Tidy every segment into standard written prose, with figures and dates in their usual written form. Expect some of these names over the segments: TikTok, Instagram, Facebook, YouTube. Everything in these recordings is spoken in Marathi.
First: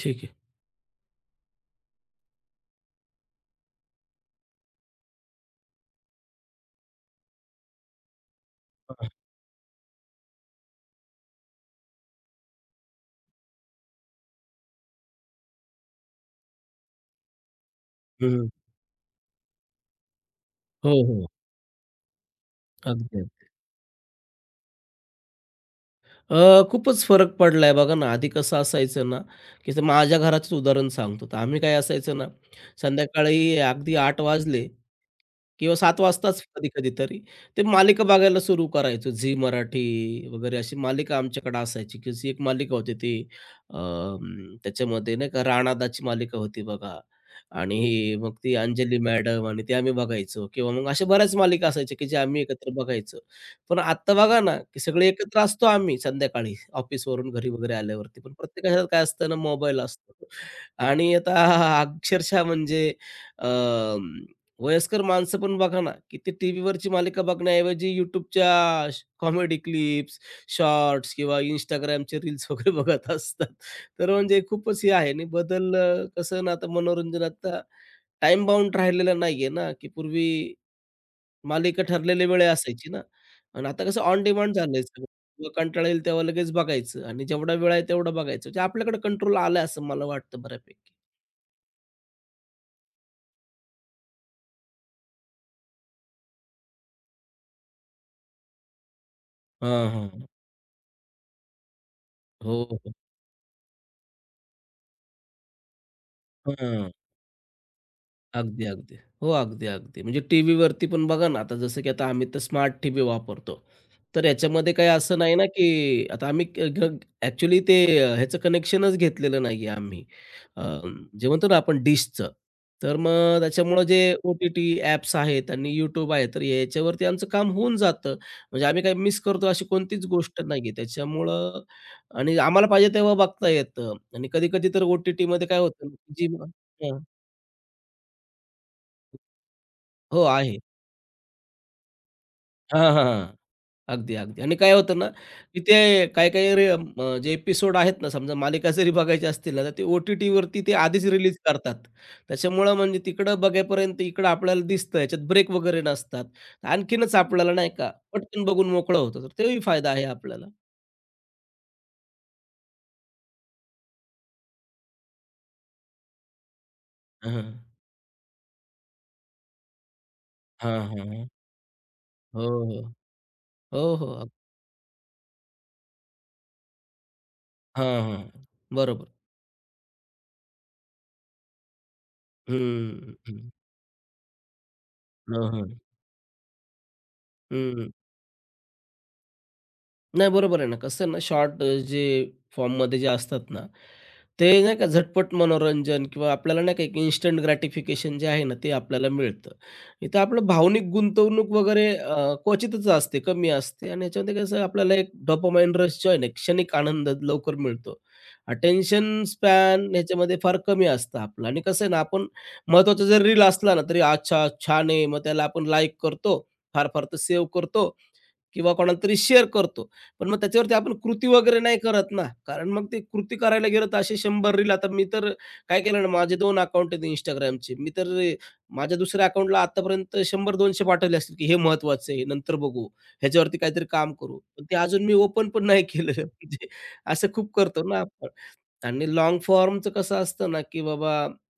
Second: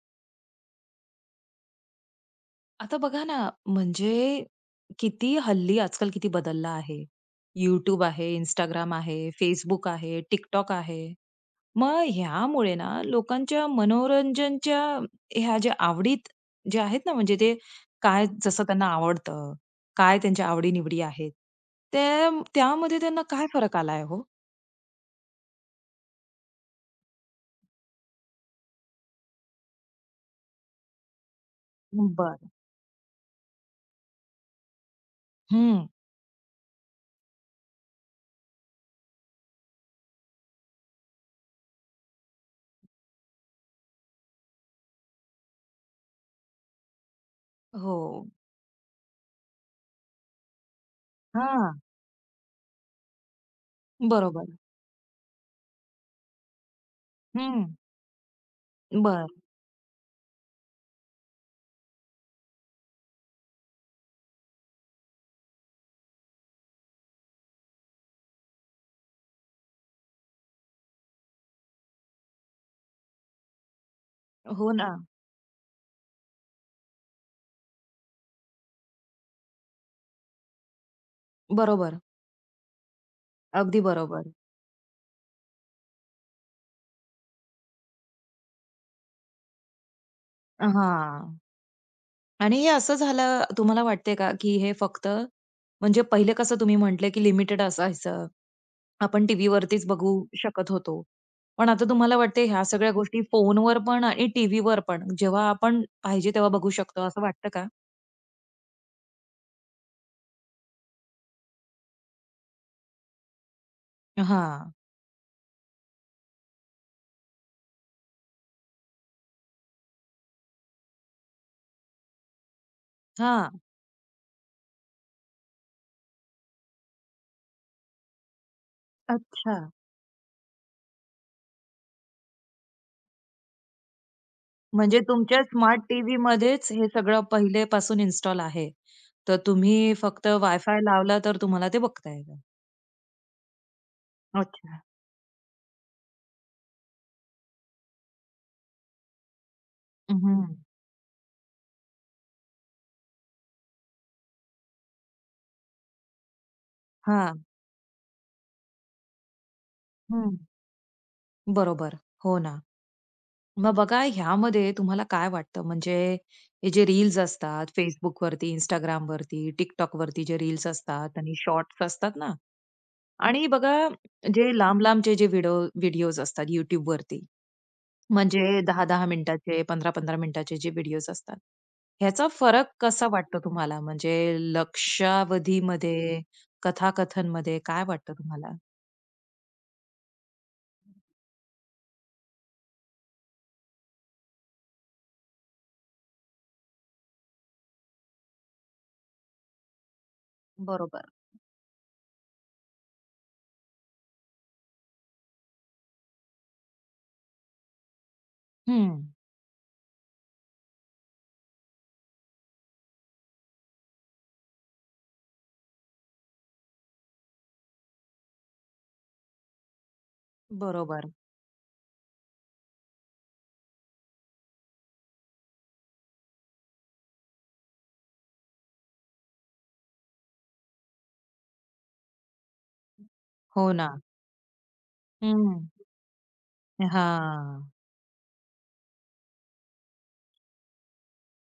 ठीक आहे. आता बघा ना, म्हणजे किती हल्ली आजकाल किती बदलला आहे. YouTube आहे, इंस्टाग्राम हां. आहे, Facebook आहे, TikTok आहे. मग ह्यामुळे ना लोकांच्या मनोरंजनच्या ह्या ज्या आवडीत जे आहेत ना, म्हणजे ते काय हं. जसं त्यांना आवडतं, काय त्यांच्या हो, आवडी-निवडी हो. आहेत, त्यामध्ये त्यांना अगदी, काय फरक आलाय हो? खूपच फरक पडलाय बघा ना, आधी कसं असायचं ना, की तर माझ्या घराचंच उदाहरण सांगतो. तर आम्ही काय असायचं ना, बरं. संध्याकाळी अगदी 8 वाजले किंवा हं. 7 वाजताच कधी-कधी तरी, ते मालिका बघायला सुरू करायचो. झी मराठी वगैरे अशी मालिका आमच्याकडे असायची, की जी एक मालिका होती ती त्याच्यामध्ये नाही का राणादाची मालिका होती बघा आणि हो. ही मग ती अंजली मॅडम आणि ते आम्ही बघायचो किंवा मग अशा बऱ्याच मालिका हां. असायच्या, की जे आम्ही एकत्र बघायचो. पण आता बघा बरोबर. ना, की सगळे एकत्र असतो आम्ही संध्याकाळी ऑफिसवरून घरी हं. वगैरे आल्यावरती. पण प्रत्येकाच्या हातात काय असतं बरं. ना, मोबाईल असतो आणि आता अक्षरशः म्हणजे अं, वयस्कर माणसं पण बघा ना, की ते टीव्हीवरची मालिका बघण्याऐवजी YouTubeच्या कॉमेडी क्लिप्स, शॉर्ट्स किंवा Instagramचे रील्स वगैरे बघत असतात. तर म्हणजे हो खूपच ना. हे आहे आणि बदल कसं ना, आता मनोरंजन आता टाईम बाउंड राहिलेला नाहीये ना, की पूर्वी मालिका बरोबर. ठरलेल्या वेळे असायची ना आणि अगदी आता कसं ऑन बरोबर. डिमांड झालंय सगळं. जेव्हा कंटाळा येईल तेव्हा लगेच बघायचं आणि जेवढा वेळ आहे तेवढं बघायचं. म्हणजे आपल्याकडे कंट्रोल आलाय असं मला वाटतं बऱ्यापैकी. हां. आणि हे असं झालं तुम्हाला वाटते का, की हे फक्त म्हणजे पहिले कसं तुम्ही म्हटले, की लिमिटेड असायचं. आपण टीव्हीवरतीच हां, हां. बघू शकत होतो. पण आता तुम्हाला वाटते ह्या हो, सगळ्या हो. गोष्टी फोनवर पण आणि टीव्हीवर पण जेव्हा आपण पाहिजे तेव्हा बघू हां. शकतो असं वाटतं का? अगदी, अगदी. हो, अगदी, अगदी. म्हणजे टीव्हीवरती पण बघा ना, आता जसं की आता आम्ही तर स्मार्ट टीव्ही वापरतो. तर हां, याच्यामध्ये काही असं नाही ना, की आता आम्ही क घ ॲक्चुअली ते ह्याचं कनेक्शनच घेतलेलं नाहीये आम्ही. अ, जे म्हणतो ना आपण डिशचं. तर मग हां. त्याच्यामुळं जे ओ-टी-टी ॲप्स आहेत आणि YouTube आहे, तर याच्यावरती आमचं काम होऊन जातं. म्हणजे आम्ही काही मिस करतो अच्छा. अशी कोणतीच गोष्ट नाहीये. त्याच्यामुळं आणि आम्हाला पाहिजे तेव्हा बघता येतं आणि कधी-कधी तर म्हणजे तुमच्या ओ-टी-टीमध्ये काय स्मार्ट होतं, ना, जी टीव्हीमध्येच हे हां. सगळं पहिलेपासून इन्स्टॉल आहे. तर तुम्ही हो, फक्त आहे. वायफाय लावला तर तुम्हाला ते बघता येतं. हां, हां, हां. अगदी, अगदी. आणि काय अच्छा. होतं ना, की ते काही-काही रे जे एपिसोड आहेत ना, समजा मालिका जरी बघायच्या असतील ना, तर ते हं. ओ-टी-टीवरती ते आधीच रिलीज करतात. त्याच्यामुळं म्हणजे तिकडं बघेपर्यंत इकडं आपल्याला दिसतं, याच्यात ब्रेक वगैरे नसतात. आणखीनच हां. आपल्याला नाही का, पटकन बघून मोकळं होतं. तर तोही फायदा आहे हं. आपल्याला. बरोबर. हो ना. मग बघा ह्यामध्ये तुम्हाला काय वाटतं म्हणजे हे जे रील्स हां, असतात Facebook वरती, Instagramवरती, वरती टिकटॉक वरती जे रील्स हां, हां, असतात हां. आणि शॉर्ट्स असतात ना हो, हो. आणि बघा हो, हो. जे लांब-लांबचे जे व्हिडिओज असतात YouTubeवरती हां, हां. म्हणजे बरोबर. 10-10 मिनिटाचे, 15-15 मिनिटाचे जे व्हिडिओज असतात. ह्याचा फरक कसा हं, हं. वाटतो तुम्हाला? म्हणजे हं, हं. लक्षावधीमध्ये, कथाकथनमध्ये काय हं. वाटतं तुम्हाला? नाही, बरोबर आहे ना. कसं आहे ना शॉर्ट जे फॉर्ममध्ये जे असतात ना, ते नाही का झटपट मनोरंजन किंवा आपल्याला नाही का एक इन्स्टंट ग्रॅटिफिकेशन जे आहे ना, ते आपल्याला मिळतं. इथं आपलं भावनिक बरोबर. गुंतवणूक वगैरे क्वचितच असते, कमी असते आणि याच्यामध्ये कसं आपल्याला एक डोपामाइन रश जो आहे ना, एक क्षणिक आनंद लवकर मिळतो. हं. अटेन्शन स्पॅन याच्यामध्ये फार कमी असतं आपलं आणि कसं आहे ना, आपण महत्त्वाचा जर रील असला ना, तरी अच्छा छान आहे. मग त्याला आपण लाईक करतो, फार-फार तर सेव्ह करतो किंवा कोणाला तरी शेअर करतो. पण मग त्याच्यावरती आपण बरोबर. कृती वगैरे नाही करत ना, कारण मग ते कृती करायला गेलं तर असे 100 रील आता मी तर काय केलं ना, माझे 2 अकाउंट आहेत Instagramचे. मी तर अ, माझ्या दुसऱ्या अकाउंटला आतापर्यंत 100-200 पाठवले असतील, की हे महत्वाचं आहे, नंतर बघू, ह्याच्यावरती हो काहीतरी ना. काम करू. पण ते अजून मी ओपन हं. पण नाही केलं. म्हणजे असं खूप हां. करतो ना आपण. आणि लाँग फॉर्मचं कसं असतं ना, की बाबा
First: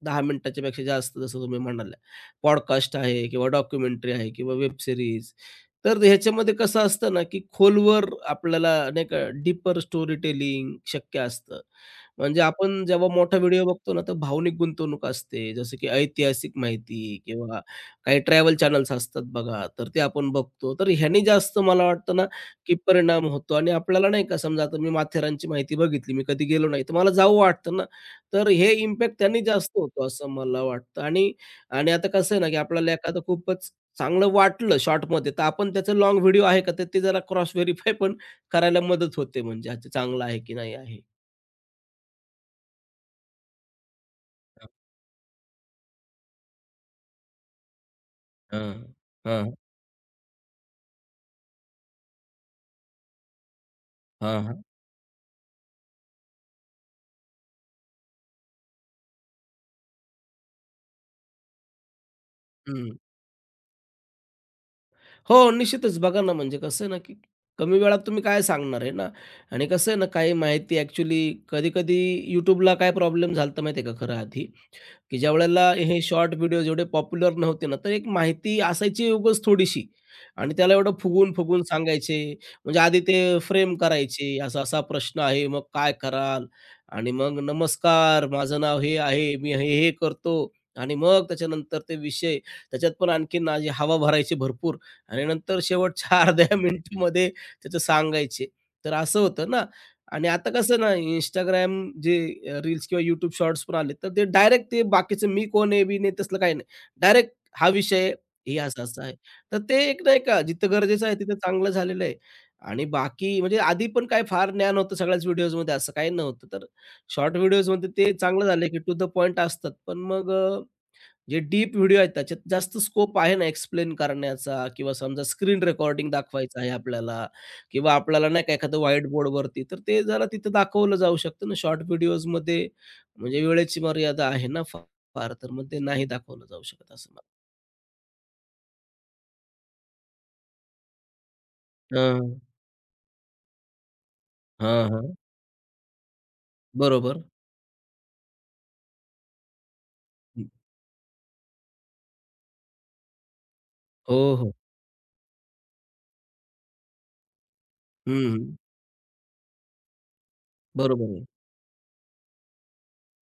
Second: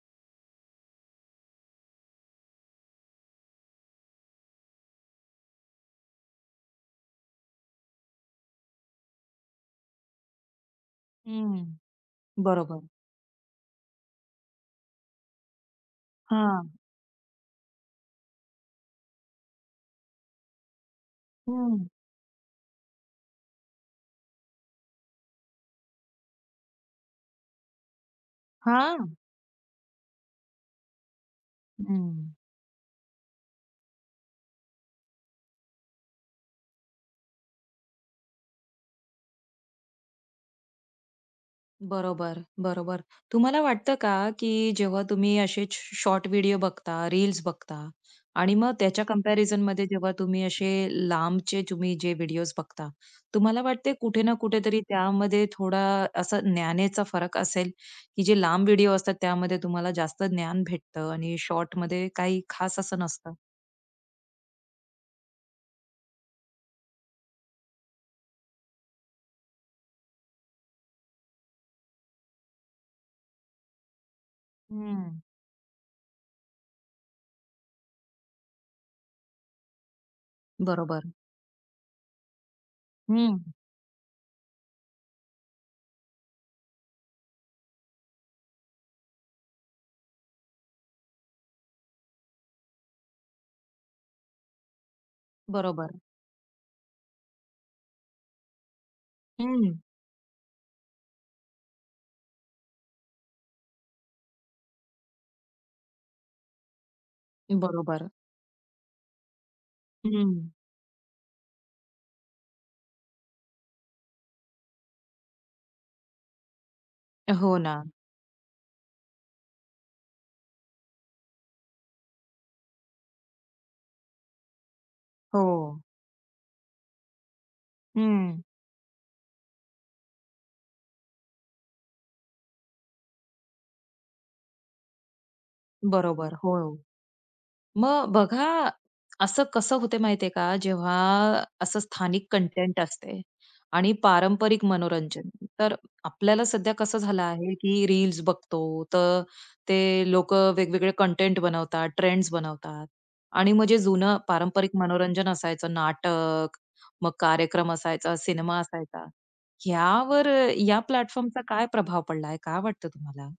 10 मिनिटाच्या पेक्षा जास्त जसं तुम्ही म्हणाल्या, पॉडकास्ट आहे किंवा डॉक्युमेंटरी आहे किंवा वेब सीरीज. तर ह्याच्यामध्ये कसं असतं ना, की खोलवर आपल्याला नाही का डीपर स्टोरी टेलिंग शक्य असतं. हं. म्हणजे बरोबर. आपण जेव्हा मोठा व्हिडिओ बघतो ना, तर भावनिक गुंतवणूक असते. जसं की ऐतिहासिक हां. माहिती किंवा काही ट्रॅव्हल चॅनल्स असतात बघा, तर ते आपण बघतो. तर ह्यानी जास्त मला हं. वाटतं ना, की परिणाम होतो आणि आपल्याला नाही का समजा आता मी माथेरानची माहिती बघितली, मी कधी गेलो नाही, तर मला जावं वाटतं ना. तर हे हां. इम्पॅक्ट त्यांनी जास्त होतो असं मला वाटतं आणि आणि आता हं. कसं आहे ना, की आपल्याला एखादं खूपच चांगलं वाटलं शॉर्टमध्ये, तर आपण त्याचं लाँग व्हिडिओ आहे का, तर ते जरा क्रॉस व्हेरिफाय पण करायला मदत होते म्हणजे अच्छा चांगलं आहे की नाही आहे. बरोबर, बरोबर. तुम्हाला वाटतं का, की जेव्हा तुम्ही असे शॉर्ट व्हिडिओ बघता, रील्स बघता आणि मग हां, त्याच्या हां, कंपॅरिझनमध्ये जेव्हा तुम्ही असे लांबचे तुम्ही जे व्हिडिओज बघता, तुम्हाला वाटते कुठे ना हां, हां. कुठेतरी त्यामध्ये थोडा असा ज्ञानेचा फरक असेल, की जे लांब व्हिडिओ असतात त्यामध्ये तुम्हाला जास्त ज्ञान भेटतं आणि शॉर्टमध्ये काही खास असं नसतं? हो, निश्चितच. बघा ना, म्हणजे कसं आहे ना, की कमी वेळात तुम्ही काय सांगणार आहे ना आणि कसं आहे ना, काही माहिती ॲक्चुअली कधी-कधी YouTubeला काय प्रॉब्लेम झाला होता माहिती आहे का खरं आधी, की हं. ज्यावेळेला हे शॉर्ट व्हिडिओज एवढे पॉप्युलर नव्हते ना, तर एक माहिती असायची उगाच थोडीशी आणि त्याला एवढं बरोबर. फुगून-फुगून सांगायचे. म्हणजे आधी हं. ते फ्रेम करायचे, असा-असा प्रश्न आहे, मग काय कराल? आणि मग नमस्कार, माझं नाव हे आहे, मी हे-हे करतो आणि मग त्याच्यानंतर ते विषय, त्याच्यात पण आणखीन अशी हवा भरायची भरपूर आणि नंतर बरोबर. शेवटच्या अर्ध्या मिनिटमध्ये त्याचं सांगायचे. तर असं होतं ना हं. आणि आता कसं ना इंस्टाग्राम जे रील्स किंवा YouTube शॉर्ट्स पण आले, तर ते डायरेक्ट ते बाकीचं मी कोण आहे, मी नाही तसलं काही नाही. डायरेक्ट हा बरोबर. विषय हे असं-असं आहे. तर ते एक नाही हं. का जिथं गरजेचं आहे तिथं चांगलं झालेलं आहे. आणि बाकी म्हणजे आधी पण काय फार ज्ञान होतं सगळ्याच व्हिडिओजमध्ये असं काही नव्हतं. तर शॉर्ट हो ना. व्हिडिओजमध्ये ते चांगलं झालं, की टू द पॉइंट असतात. पण मग जे डीप व्हिडिओ आहेत त्याच्यात जास्त स्कोप आहे ना एक्सप्लेन करण्याचा किंवा समजा स्क्रीन हो. रेकॉर्डिंग दाखवायचं आहे आपल्याला किंवा आपल्याला हं. नाही का एखादं व्हाईट बोर्डवरती तर ते जरा तिथं दाखवलं जाऊ शकतं ना शॉर्ट व्हिडिओजमध्ये म्हणजे वेळेची मर्यादा आहे ना फार फार, तर मग ते नाही बरोबर. दाखवलं हो. जाऊ शकत असं मला मग बघा, असं कसं होते माहितीये का, जेव्हा असं स्थानिक हां, कंटेंट असते आणि पारंपरिक हां, हां. मनोरंजन, तर आपल्याला सध्या कसं बरोबर. झालं आहे, की रील्स बघतो, तर ते लोकं वेगवेगळे कंटेंट बनवतात, ट्रेंड्स बनवतात आणि मग जे जुनं हो, हो. पारंपरिक मनोरंजन असायचं, नाटक, मग कार्यक्रम असायचा, हं, सिनेमा असायचा, ह्यावर या बरोबर आहे. प्लॅटफॉर्मचा काय प्रभाव पडला काय वाटतं तुम्हाला?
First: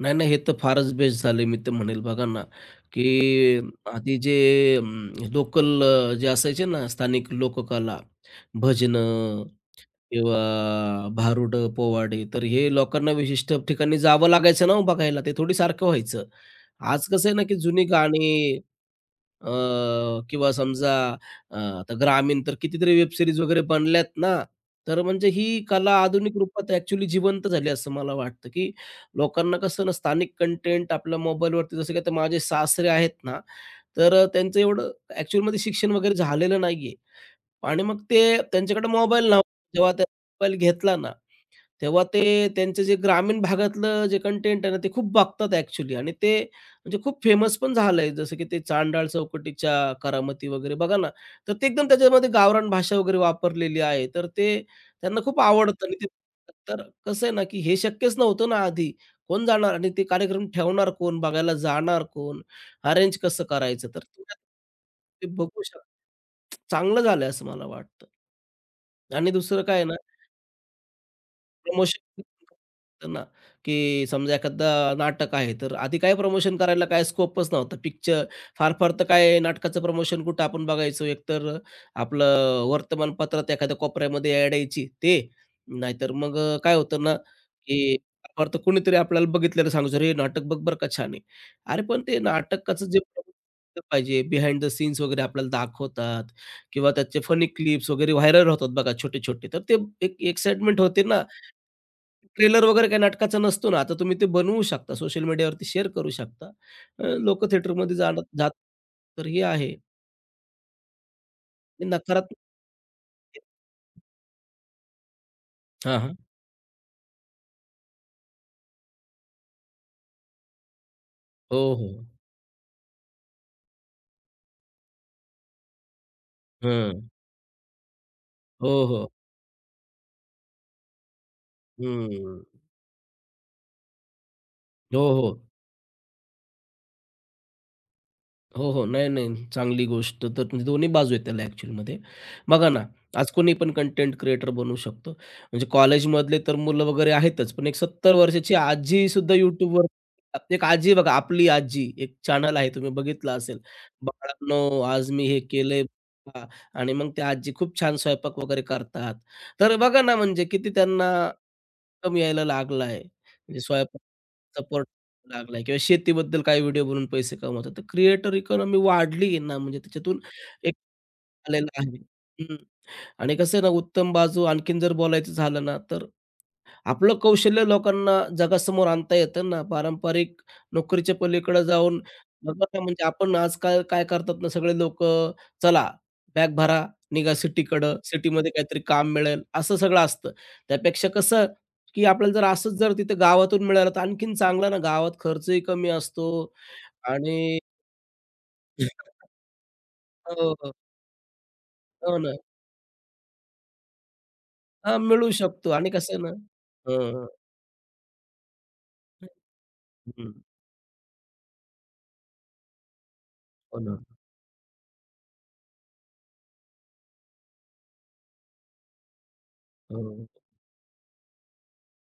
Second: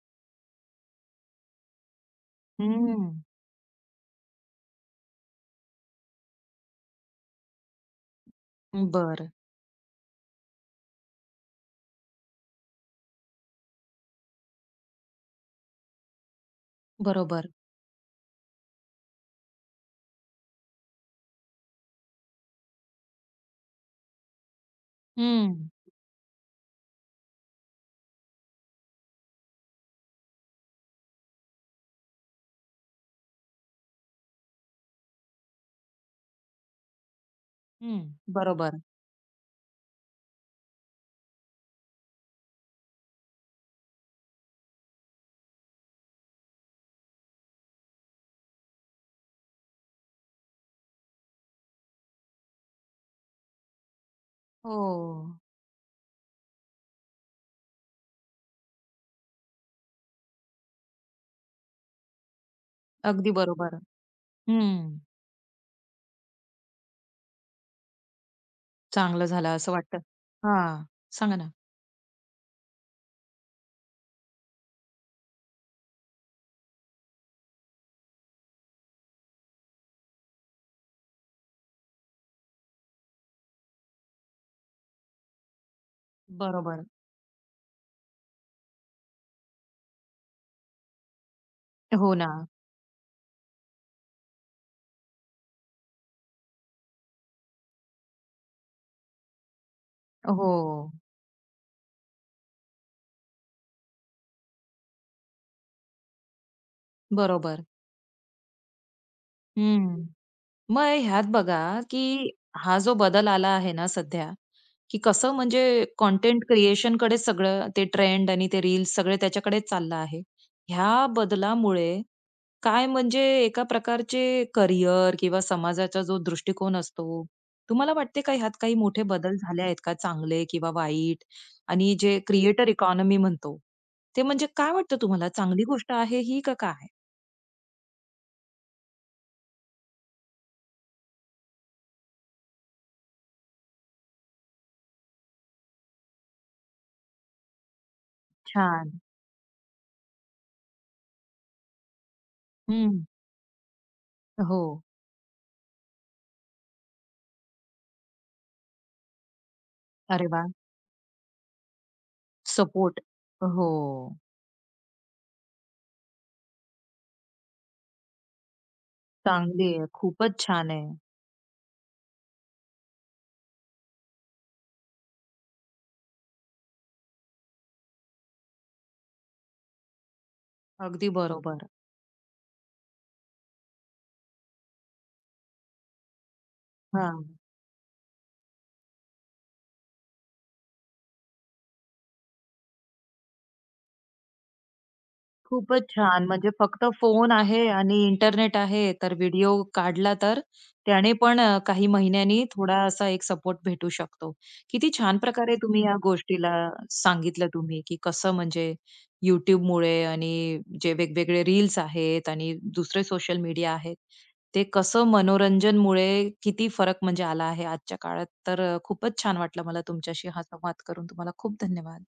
नाही, नाही. हे तर फारच बेस्ट झाले मी तर म्हणेल. बघा ना, हम्म. की आधी जे लोकल जे असायचे ना स्थानिक लोककला, बरं. भजनं किंवा भारुड पोवाडे, तर हे लोकांना विशिष्ट ठिकाणी जावं लागायचं ना हो बघायला. ते थोडी सारखं व्हायचं. आज कसं आहे ना, बरोबर. की जुनी गाणी अ, किंवा समजा आता ग्रामीण तर कितीतरी वेब सीरीज वगैरे बनल्यात ना, तर म्हणजे ही हं. कला आधुनिक रूपात ॲक्चुअली जिवंत झाली असं मला वाटतं, की लोकांना कसं ना स्थानिक कंटेंट आपल्या मोबाईलवरती जसं की आता माझे सासरे आहेत ना, तर त्यांचं एवढं ॲक्चुअलमध्ये शिक्षण वगैरे झालेलं नाहीये आणि मग हं. ते बरोबर. त्यांच्याकडे मोबाईल नव्हता. जेव्हा त्यांनी मोबाईल घेतला ना, तेव्हा ते त्यांचं जे ग्रामीण भागातलं जे कंटेंट आहे ना, ते खूप बघतात ॲक्चुअली आणि ते म्हणजे खूप फेमस पण झालंय. जसं की ते चांडाळ चौकटीच्या करामती वगैरे बघा ना, तर ते एकदम त्याच्यामध्ये गावरान भाषा वगैरे वापरलेली आहे. तर ते त्यांना हो. खूप आवडतं आणि ते तर कसं आहे ना, की हे शक्यच नव्हतं ना आधी. कोण जाणार आणि ते कार्यक्रम ठेवणार कोण? बघायला जाणार कोण? अरेंज अगदी कसं बरोबर. करायचं? तर हं. ते बघू शकता. चांगलं झालंय असं मला वाटतं. चांगलं आणि झालं दुसरं असं काय आहे ना वाटतं. हां. सांगा ना. प्रमोशन ना, की समजा एखादं नाटक आहे, तर आधी काय प्रमोशन करायला काय स्कोपच नव्हता. पिक्चर फार फार तर काय नाटकाचं प्रमोशन कुठं आपण बघायचो. एकतर आपलं वर्तमानपत्रात एखाद्या कोपऱ्यामध्ये ॲड यायची ते, नाहीतर मग काय बरोबर. होतं ना, की फार फार तर कोणीतरी आपल्याला बघितलेलं सांगायचं, हे नाटक बघ बरं का छान आहे." अरे, पण हो ते ना. नाटकाचं जे पाहिजे बिहाइंड द सीन्स वगैरे आपल्याला दाखवतात किंवा त्याचे फनी क्लिप्स वगैरे व्हायरल होतात बघा छोटे-छोटे. तर ते एक हो. एक्साइटमेंट होते ना, ट्रेलर वगैरे काही नाटकाचा नसतो ना, आता तुम्ही ते बनवू शकता, सोशल मीडियावरती शेअर करू शकता. लोकं बरोबर. थिएटरमध्ये जाणं जात तर हे आहे. हं. मग ह्यात बघा, हे की नकारात्मक हा जो बदल आला आहे ना सध्या, की कसं म्हणजे हां, हां. कंटेंट कड़े सगळं ते ट्रेंड आणि ते रील्स सगळे त्याच्याकडेच चाललं आहे. ह्या हो, हो. बदलामुळे काय म्हणजे एका प्रकारचे करिअर किंवा समाजाचा जो दृष्टिकोन हं. असतो, तुम्हाला वाटते का ह्यात काही हो, मोठे हो. बदल झाले आहेत का चांगले किंवा वाईट? आणि जे हं. क्रिएटर इकॉनॉमी म्हणतो, ते म्हणजे काय वाटतं हो, तुम्हाला हो. चांगली गोष्ट आहे ही का काय? हो, हो. नाही, नाही. चांगली गोष्ट तर म्हणजे दोन्ही बाजू आहेत त्याला ॲक्चुअलमध्ये. बघा ना, आज कोणी पण कंटेंट क्रिएटर बनू शकतो. म्हणजे कॉलेजमधले तर मुलं वगैरे आहेतच, पण एक 70 वर्षाची छान. आजीसुद्धा YouTubeवर एक आजी बघा, आपली आजी एक चॅनल आहे तुम्ही हं. बघितलं असेल. हो. "बाळांनो, आज मी हे केलंय बघा" आणि मग त्या आजी खूप छान स्वयंपाक वगैरे करतात. तर बघा ना, अरे म्हणजे वाह! किती त्यांना इन्कम यायला सपोर्ट. लागलाय. म्हणजे हो. सपोर्ट लागलाय किंवा शेतीबद्दल काही व्हिडिओ बनवून पैसे कमवतात. तर क्रिएटर इकॉनॉमी वाढली ना, चांगली म्हणजे आहे. त्याच्यातून खूपच छान एक आहे. आलेला आहे. हं. आणि कसं आहे ना, उत्तम बाजू आणखीन जर बोलायचं झालं ना, तर आपलं कौशल्य लोकांना जगासमोर आणता येतं ना. पारंपरिक अगदी नोकरीच्या पलीकडे बरोबर. जाऊन बघा ना, म्हणजे आपण आजकाल काय करतात ना, सगळे लोकं चला बॅग भरा, हां. निघा सिटीकडं, सिटीमध्ये काहीतरी काम मिळेल, असं सगळं असतं. त्यापेक्षा कसं, की आपल्याला जर असंच जर तिथं गावातून मिळालं तर आणखीन चांगलं ना, गावात खर्चही खूपच कमी छान. असतो म्हणजे फक्त फोन आणि आहे आणि इंटरनेट आहे, तर व्हिडिओ काढला तर हो, हो. त्याने पण काही हो ना. महिन्यांनी थोडा असा एक सपोर्ट भेटू शकतो. किती हां, छान मिळू प्रकारे शकतो तुम्ही आणि या कसं आहे ना गोष्टीला हं, हं. सांगितलं तुम्ही, की कसं म्हणजे YouTubeमुळे हं, आणि जे वेगवेगळे रील्स आहेत आणि दुसरे सोशल मीडिया हो ना. आहेत, ते कसं मनोरंजनमुळे किती फरक म्हणजे आला आहे आजच्या काळात. तर खूपच छान वाटलं मला तुमच्याशी हो. हा संवाद करून. तुम्हाला खूप धन्यवाद.